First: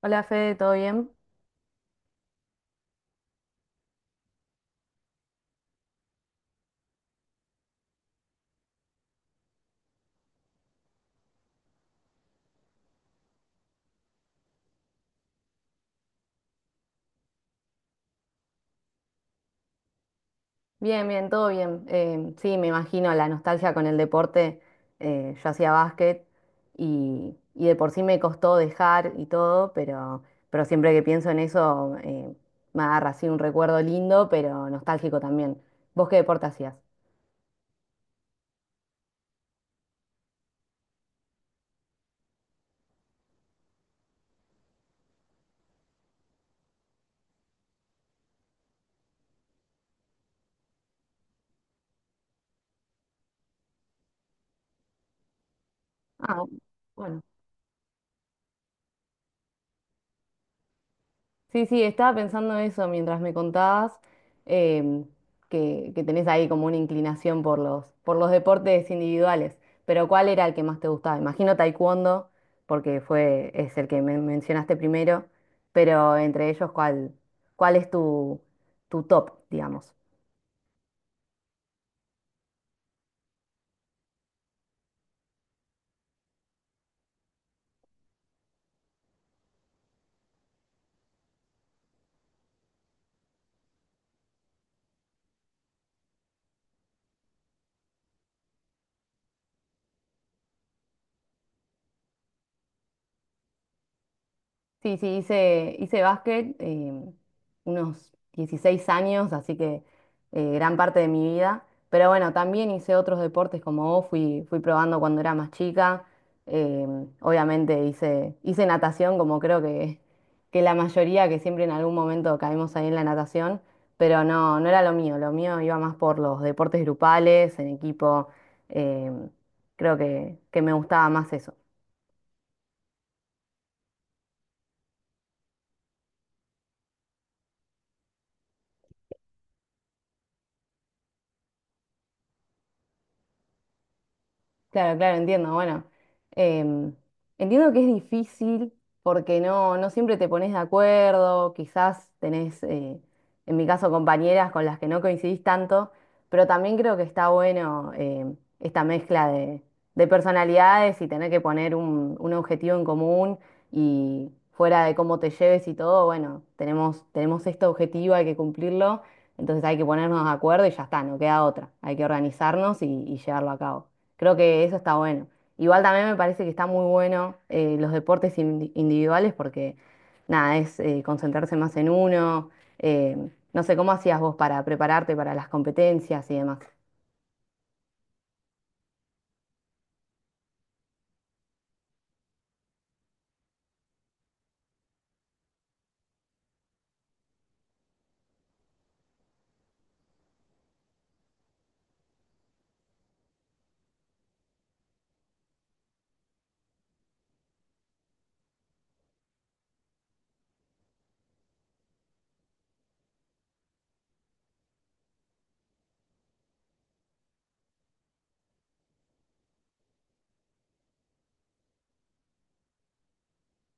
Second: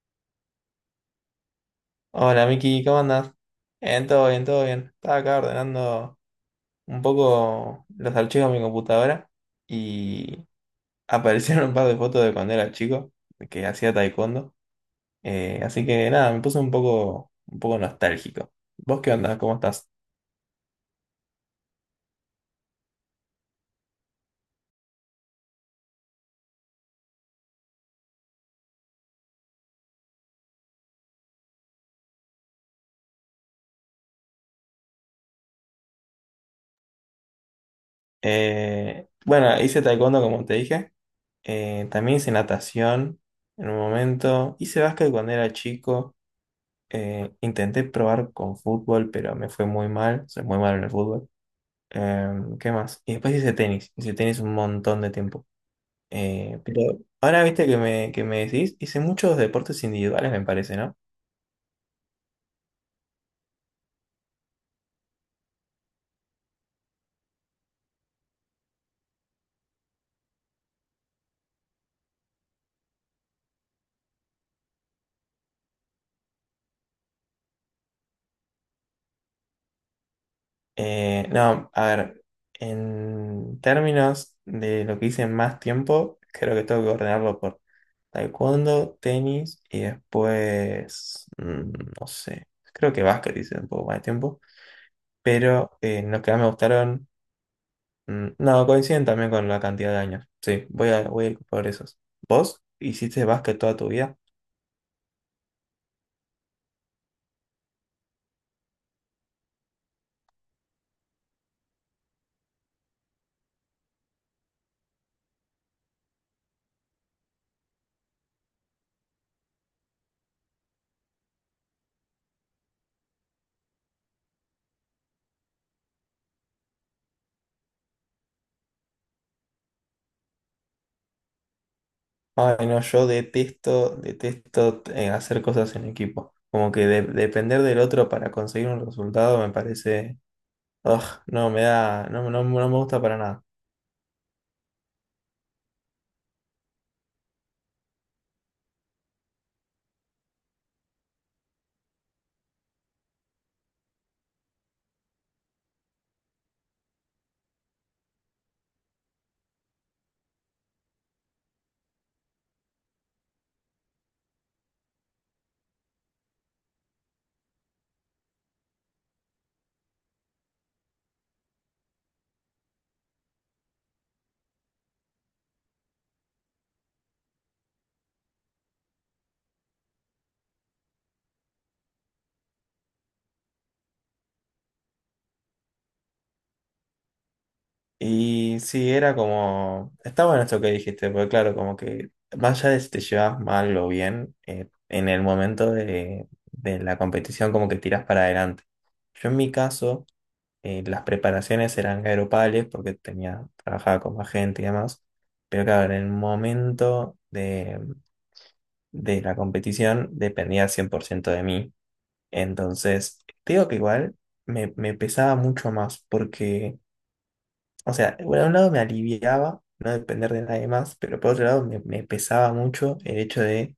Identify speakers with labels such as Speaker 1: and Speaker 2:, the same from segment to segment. Speaker 1: Hola Fede, ¿todo bien?
Speaker 2: Hola Miki, ¿cómo andás? Bien, todo bien, todo bien. Estaba acá ordenando un poco los archivos de mi computadora y aparecieron un par de fotos de cuando era chico, que hacía taekwondo. Así que nada, me puse un poco nostálgico. ¿Vos qué onda? ¿Cómo estás?
Speaker 1: Bien, bien, todo bien. Sí, me imagino la nostalgia con el deporte. Yo hacía básquet y de por sí me costó dejar y todo, pero siempre que pienso en eso, me agarra así un recuerdo lindo, pero nostálgico también. ¿Vos qué deporte hacías?
Speaker 2: Bueno, hice taekwondo como te dije. También hice natación en un momento. Hice básquet cuando era chico. Intenté probar con fútbol, pero me fue muy mal. Soy muy malo en el fútbol. ¿Qué más? Y después hice tenis. Hice tenis un montón de tiempo.
Speaker 1: Ah,
Speaker 2: Pero
Speaker 1: bueno.
Speaker 2: ahora viste que me decís, hice muchos deportes individuales, me parece, ¿no?
Speaker 1: Sí, sí, estaba pensando eso mientras me contabas em, que tenés ahí como una inclinación por los deportes individuales, pero ¿cuál era el que más te gustaba? Imagino taekwondo, porque fue, es el que me mencionaste primero, pero entre ellos, ¿cuál, cuál es tu, tu top, digamos?
Speaker 2: No, a ver, en términos de lo que hice más tiempo, creo que tengo que ordenarlo por taekwondo, tenis y después, no sé, creo que básquet hice un poco más de tiempo, pero los que más me gustaron. No, coinciden también con la cantidad de años. Sí, voy a, voy a ir por esos. ¿Vos hiciste básquet toda tu vida?
Speaker 1: Sí, sí, hice, hice básquet, unos 16 años, así que, gran parte de mi vida. Pero bueno, también hice otros deportes como vos, fui, fui probando cuando era más chica. Eh, obviamente hice, hice natación, como creo que la mayoría, que siempre en algún momento caemos ahí en la natación, pero no, no era lo mío iba más por los deportes grupales, en equipo. em, Creo que me gustaba más eso.
Speaker 2: Ay, no, yo detesto, detesto hacer cosas en equipo. Como que depender del otro para conseguir un resultado me parece... ugh, no, me da... No, no, no me gusta para nada.
Speaker 1: Claro, claro, entiendo. Bueno, em, entiendo que es difícil porque no, no siempre te pones de acuerdo, quizás tenés, en mi caso, compañeras con las que no coincidís tanto, pero también creo que está bueno esta mezcla de personalidades y tener que poner un objetivo en común y fuera de cómo te lleves y todo, bueno, tenemos, tenemos este objetivo, hay que cumplirlo, entonces hay que ponernos de acuerdo y ya está, no queda otra, hay que organizarnos y llevarlo a cabo. Creo que eso está bueno. Igual también me parece que está muy bueno los deportes individuales porque nada, es concentrarse más en uno. eh, no sé, ¿cómo hacías vos para prepararte para las competencias y demás?
Speaker 2: Y sí, era como... Está bueno esto que dijiste, porque claro, como que más allá de si te llevas mal o bien, en el momento de la competición como que tiras para adelante. Yo en mi caso... las preparaciones eran aeropales porque tenía, trabajaba con más gente y demás. Pero claro, en el momento de la competición dependía 100% de mí. Entonces, te digo que igual me, me pesaba mucho más porque, o sea, por un lado me aliviaba no depender de nadie más, pero por otro lado me, me pesaba mucho el hecho de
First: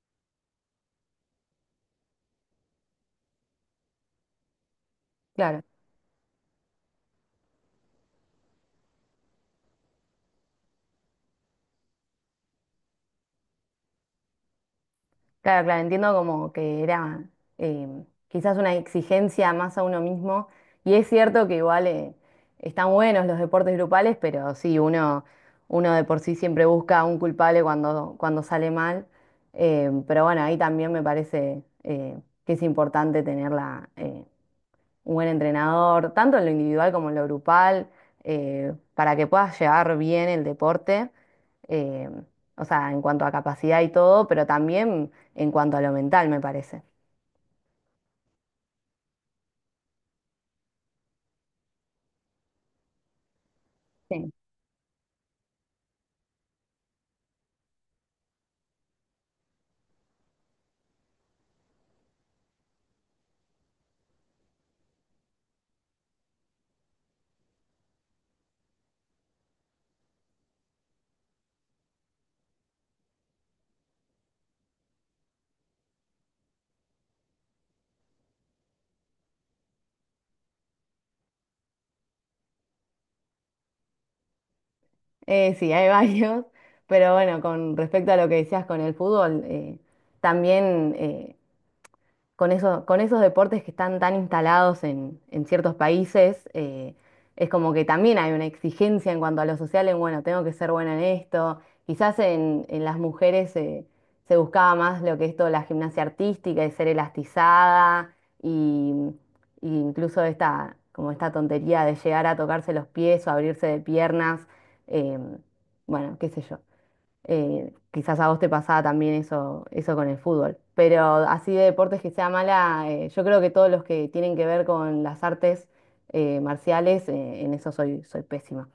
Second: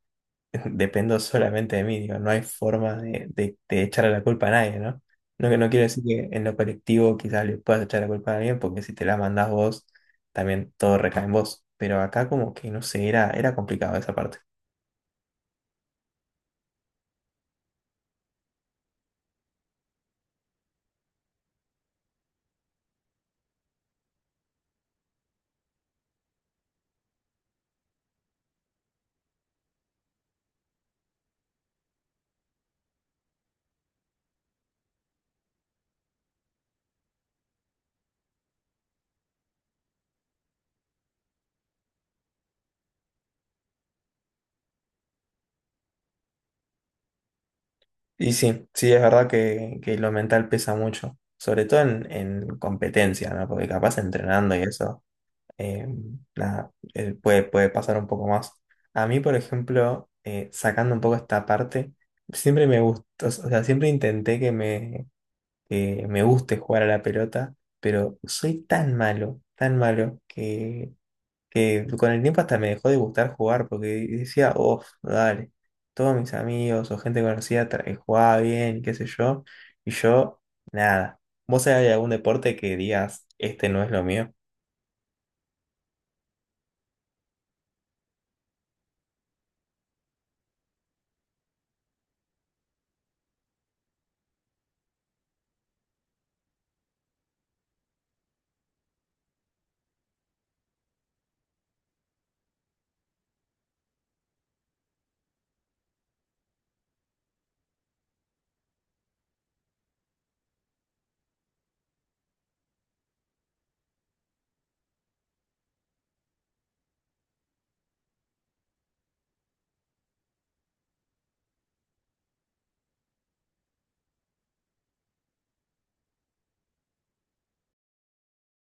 Speaker 2: dependo solamente de mí, digo, no hay forma de, de echarle la culpa a nadie, ¿no? No, que
Speaker 1: Claro.
Speaker 2: no quiero decir que en lo colectivo quizás le puedas echar la culpa a alguien, porque si te la mandás vos, también todo recae en vos. Pero acá como que, no sé, era, era complicado esa parte.
Speaker 1: Claro, claro, entiendo como que era eh, quizás una exigencia más a uno mismo. Y es cierto que igual, están buenos los deportes grupales, pero sí, uno, uno de por sí siempre busca un culpable cuando, cuando sale mal. Pero bueno, ahí también me parece, que es importante tenerla un buen entrenador, tanto en lo individual como en lo grupal, para que puedas llevar bien el deporte, eh, o sea, en cuanto a capacidad y todo, pero también en cuanto a lo mental, me parece.
Speaker 2: Y sí, sí, es verdad que lo mental pesa mucho, sobre todo en competencia, ¿no? Porque capaz
Speaker 1: Sí.
Speaker 2: entrenando y eso. Eh, nada, Puede, puede pasar un poco más. A mí, por ejemplo, sacando un poco esta parte, siempre me gustó, o sea, siempre intenté que me guste jugar a la pelota, pero soy tan malo, que con el tiempo hasta me dejó de gustar jugar, porque decía, oh, dale, todos mis amigos o gente conocida jugaba bien, qué sé yo, y yo, nada. ¿Vos sabés de algún deporte que digas, este no es lo mío?
Speaker 1: Sí, hay varios, pero bueno, con respecto a lo que decías con el fútbol, también con con esos deportes que están tan instalados en ciertos países, es como que también hay una exigencia en cuanto a lo social, en bueno, tengo que ser buena en esto. Quizás en las mujeres se buscaba más lo que es toda la gimnasia artística y ser elastizada y, y incluso esta, como esta tontería de llegar a tocarse los pies o abrirse de piernas, em, bueno, qué sé yo. Quizás a vos te pasaba también eso con el fútbol. Pero así de deportes que sea mala, yo creo que todos los que tienen que ver con las artes marciales, en eso soy, soy pésima.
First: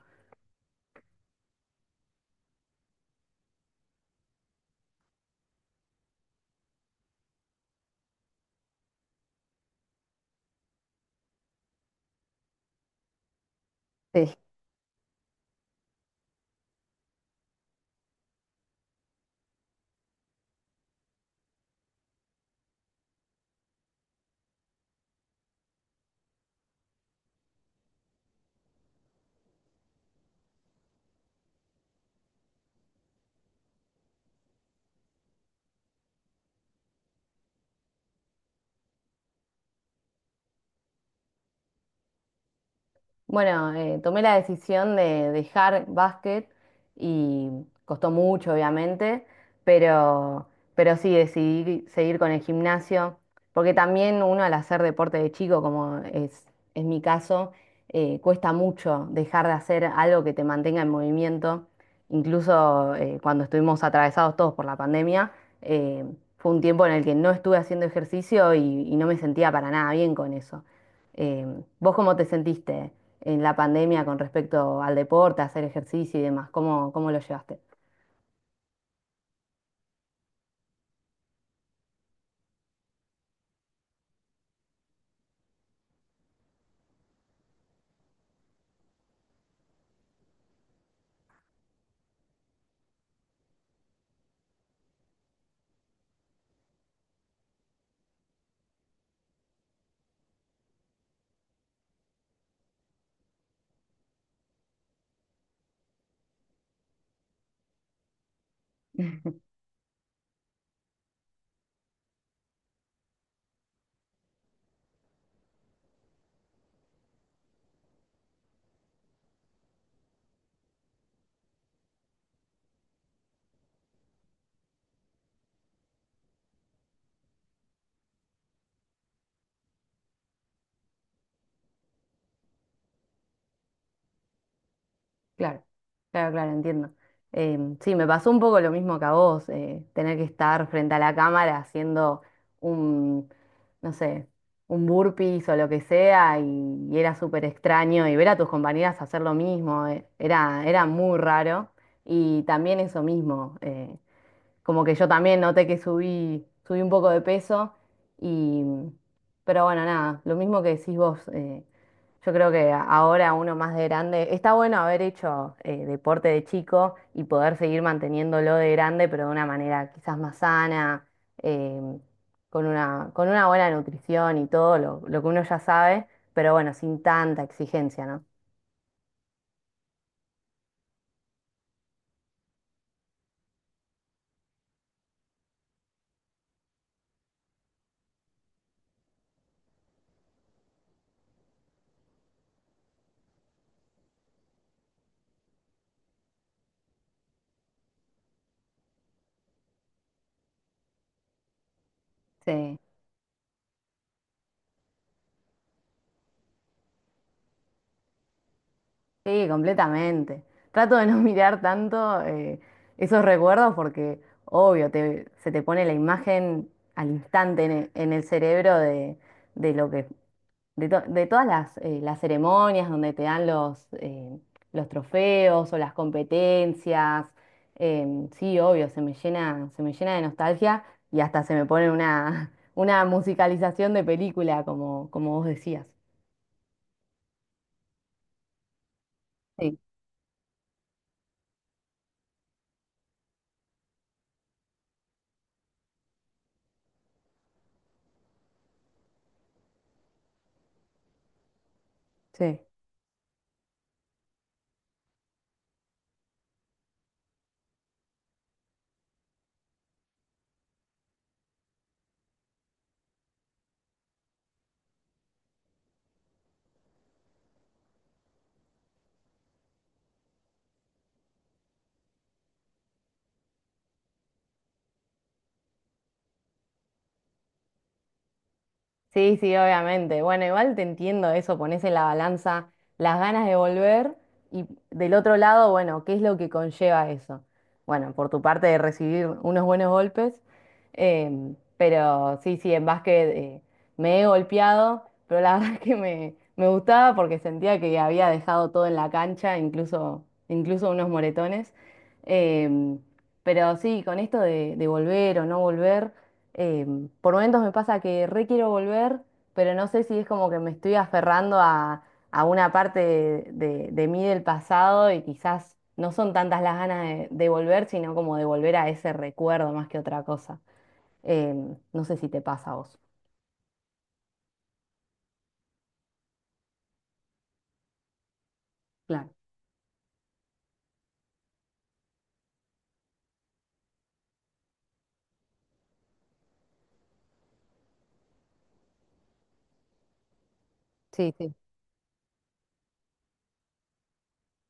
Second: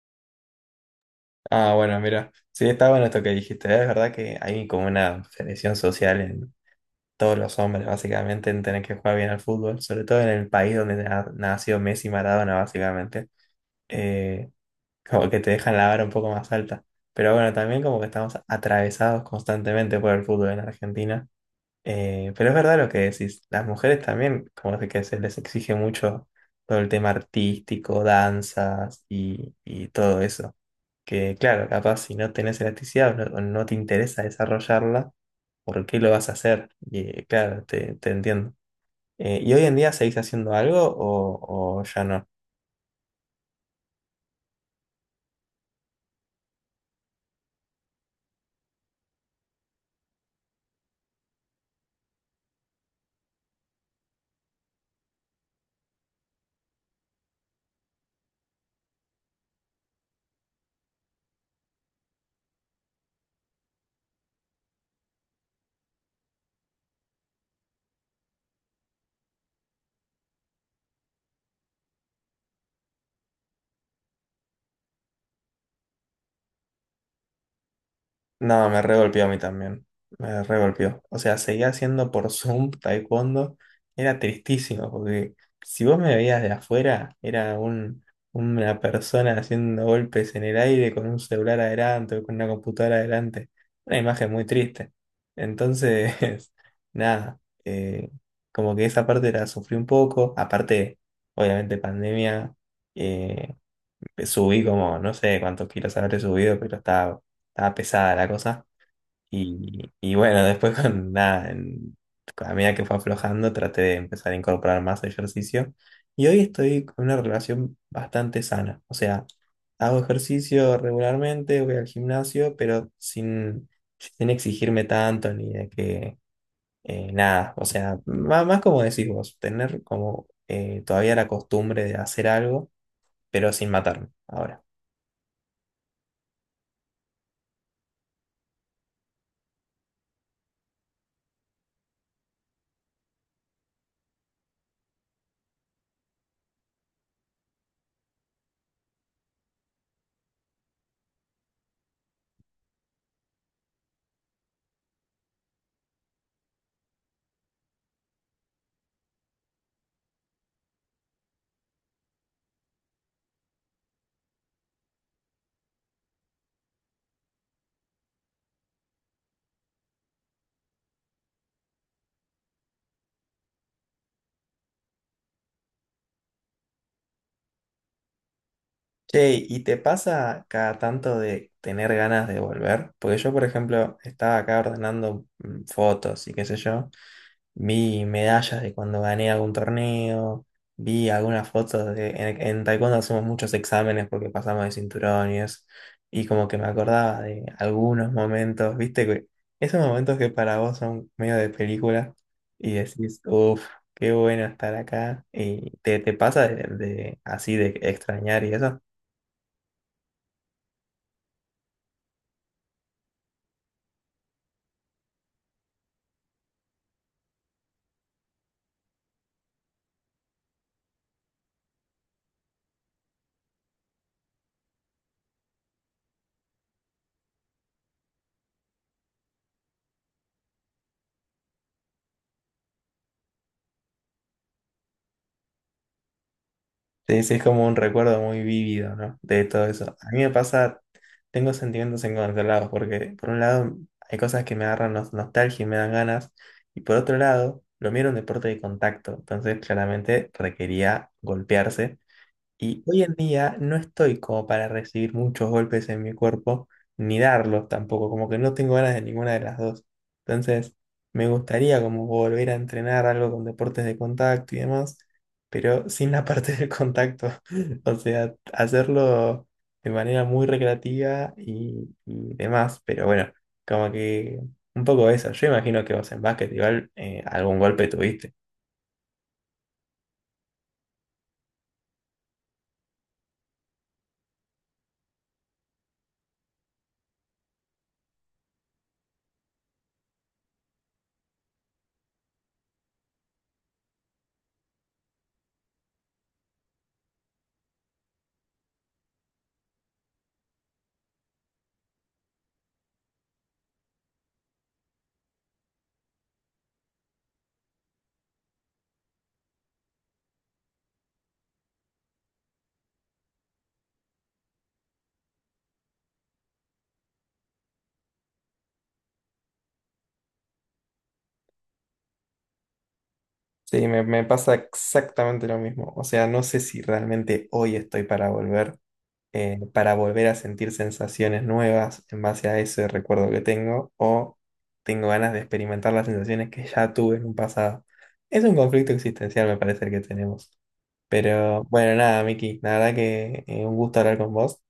Speaker 2: Bueno, mira, sí, está bueno esto que dijiste. ¿Eh? Es verdad que hay como una presión social en todos los hombres, básicamente, en tener que jugar bien al fútbol, sobre todo en el país donde ha nació Messi y Maradona, básicamente.
Speaker 1: Sí.
Speaker 2: Eh, Como que te dejan la vara un poco más alta. Pero bueno, también como que estamos atravesados constantemente por el fútbol en Argentina. Pero es verdad lo que decís, las mujeres también, como que se les exige mucho todo el tema artístico, danzas y todo eso que claro, capaz si no tenés elasticidad o no te interesa desarrollarla, ¿por qué lo vas a hacer? Y claro, te entiendo. ¿Y hoy en día seguís haciendo algo o ya no?
Speaker 1: Bueno, tomé la decisión de dejar básquet y costó mucho, obviamente, pero, pero sí decidí seguir con el gimnasio, porque también uno al hacer deporte de chico, como es mi caso, cuesta mucho dejar de hacer algo que te mantenga en movimiento. Incluso cuando estuvimos atravesados todos por la pandemia, eh, fue un tiempo en el que no estuve haciendo ejercicio y no me sentía para nada bien con eso. Em, ¿vos cómo te sentiste en la pandemia con respecto al deporte, hacer ejercicio y demás? ¿Cómo, cómo lo llevaste?
Speaker 2: No, me regolpeó a mí también. Me regolpeó. O sea, seguía haciendo por Zoom taekwondo. Era tristísimo, porque si vos me veías de afuera, era un, una persona haciendo golpes en el aire con un celular adelante o con una computadora adelante. Una imagen muy triste. Entonces, nada, eh, como que esa parte la sufrí un poco. Aparte, obviamente, pandemia, eh, subí como, no sé cuántos kilos habré subido, pero estaba pesada la cosa. Y bueno, después con nada, a medida que fue aflojando, traté de empezar a incorporar más ejercicio. Y hoy estoy con una relación bastante sana. O sea, hago ejercicio regularmente, voy al gimnasio, pero sin, sin exigirme tanto ni de que nada. O sea, más, como decís vos, tener como todavía la costumbre de hacer algo, pero sin matarme ahora.
Speaker 1: Claro, claro, claro, entiendo. Em, sí, me pasó un poco lo mismo que a vos, tener que estar frente a la cámara haciendo un, no sé, un burpees o lo que sea, y era súper extraño, y ver a tus compañeras hacer lo mismo, era, era muy raro, y también eso mismo. Como que yo también noté que subí, subí un poco de peso y, pero bueno, nada, lo mismo que decís vos, yo creo que ahora uno más de grande, está bueno haber hecho deporte de chico y poder seguir manteniéndolo de grande, pero de una manera quizás más sana, em, con una buena nutrición y todo lo que uno ya sabe, pero bueno, sin tanta exigencia, ¿no?
Speaker 2: Che, ¿y te pasa cada tanto de tener ganas de volver? Porque yo, por ejemplo, estaba acá ordenando fotos y qué sé yo, vi medallas de cuando gané algún torneo, vi algunas fotos de... en taekwondo hacemos muchos exámenes porque pasamos de cinturones y como que me acordaba de algunos momentos, viste, que esos momentos que para vos son medio de película y
Speaker 1: Sí.
Speaker 2: decís, uff, qué bueno estar acá y te pasa de así de extrañar y eso.
Speaker 1: Sí, completamente. Trato de no mirar tanto esos recuerdos porque, obvio, se te pone la imagen al instante en en el, cerebro de lo que, de, de todas las ceremonias donde te dan los trofeos o las competencias. Em, sí, obvio, se me llena de nostalgia y hasta se me pone una, una musicalización de película, como, como vos decías.
Speaker 2: Sí, sí, es como un recuerdo muy vívido, ¿no? De todo
Speaker 1: Sí,
Speaker 2: eso. A mí me pasa, tengo sentimientos encontrados, porque por un lado hay cosas que me agarran nostalgia y me dan ganas, y por otro lado, lo mío era un deporte de contacto, entonces claramente requería golpearse,
Speaker 1: sí.
Speaker 2: y hoy en día no estoy como para recibir muchos golpes en mi cuerpo, ni darlos tampoco, como que no tengo ganas de ninguna de las dos. Entonces, me gustaría como volver a entrenar algo con deportes de contacto y demás, pero sin la parte del contacto. O sea, hacerlo de manera muy recreativa y demás, pero bueno, como que un poco eso. Yo imagino que vos en básquet igual algún golpe tuviste.
Speaker 1: Sí, sí, obviamente. Bueno, igual te entiendo eso, pones en la balanza las ganas de volver y del otro lado, bueno, ¿qué es lo que conlleva eso? Bueno, por tu parte de recibir unos buenos golpes, em, pero sí, sí, en básquet, me he golpeado, pero la verdad es que me gustaba porque sentía que había dejado todo en la cancha, incluso, incluso unos moretones. Em, pero sí, con esto de volver o no volver. Eh, por momentos me pasa que re quiero volver, pero no sé si es como que me estoy aferrando a una parte de, de mí del pasado y quizás no son tantas las ganas de volver, sino como de volver a ese recuerdo más que otra cosa. Em, no sé si te pasa a vos.
Speaker 2: Sí, me pasa exactamente lo mismo. O sea, no sé si realmente hoy estoy
Speaker 1: Claro.
Speaker 2: para volver a sentir sensaciones nuevas en base a ese recuerdo que tengo, o tengo ganas de experimentar las sensaciones que ya tuve en un pasado. Es un conflicto existencial, me parece, el que tenemos.
Speaker 1: Sí, sí.
Speaker 2: Pero bueno, nada, Miki, la verdad que un gusto hablar con vos.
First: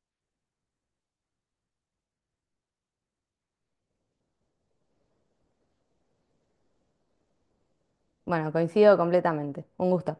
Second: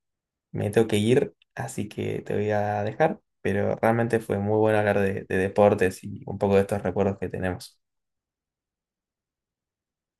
Speaker 2: Me tengo que ir, así que te voy a dejar. Pero realmente fue muy bueno hablar de deportes y un poco de estos recuerdos que tenemos.
Speaker 1: Bueno, coincido completamente. Un gusto.